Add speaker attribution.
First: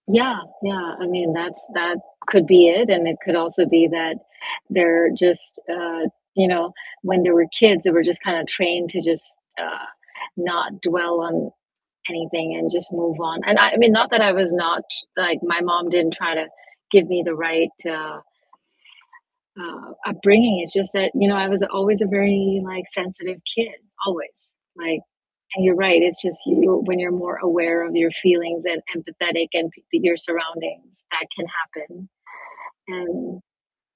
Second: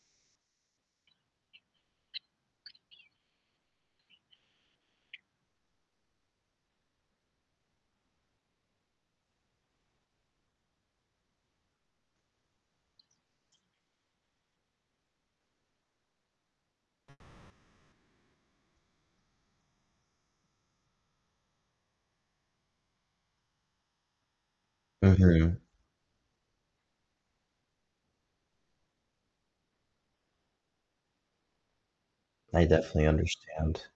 Speaker 1: Yeah, yeah, I mean, that's that could be it, and it could also be that they're just, uh you know, when they were kids, they were just kinda trained to just, uh, not dwell on anything and just move on, and I I mean, not that I was not like, my mom didn't try to give me the right, uh uh, upbringing, it's just that, you know, I was always a very, like, sensitive kid, always, like
Speaker 2: I hear you.
Speaker 1: and you're right, it's just you when you're more aware of your feelings and empathetic and p your surroundings, that can happen,
Speaker 2: I definitely
Speaker 1: and
Speaker 2: understand.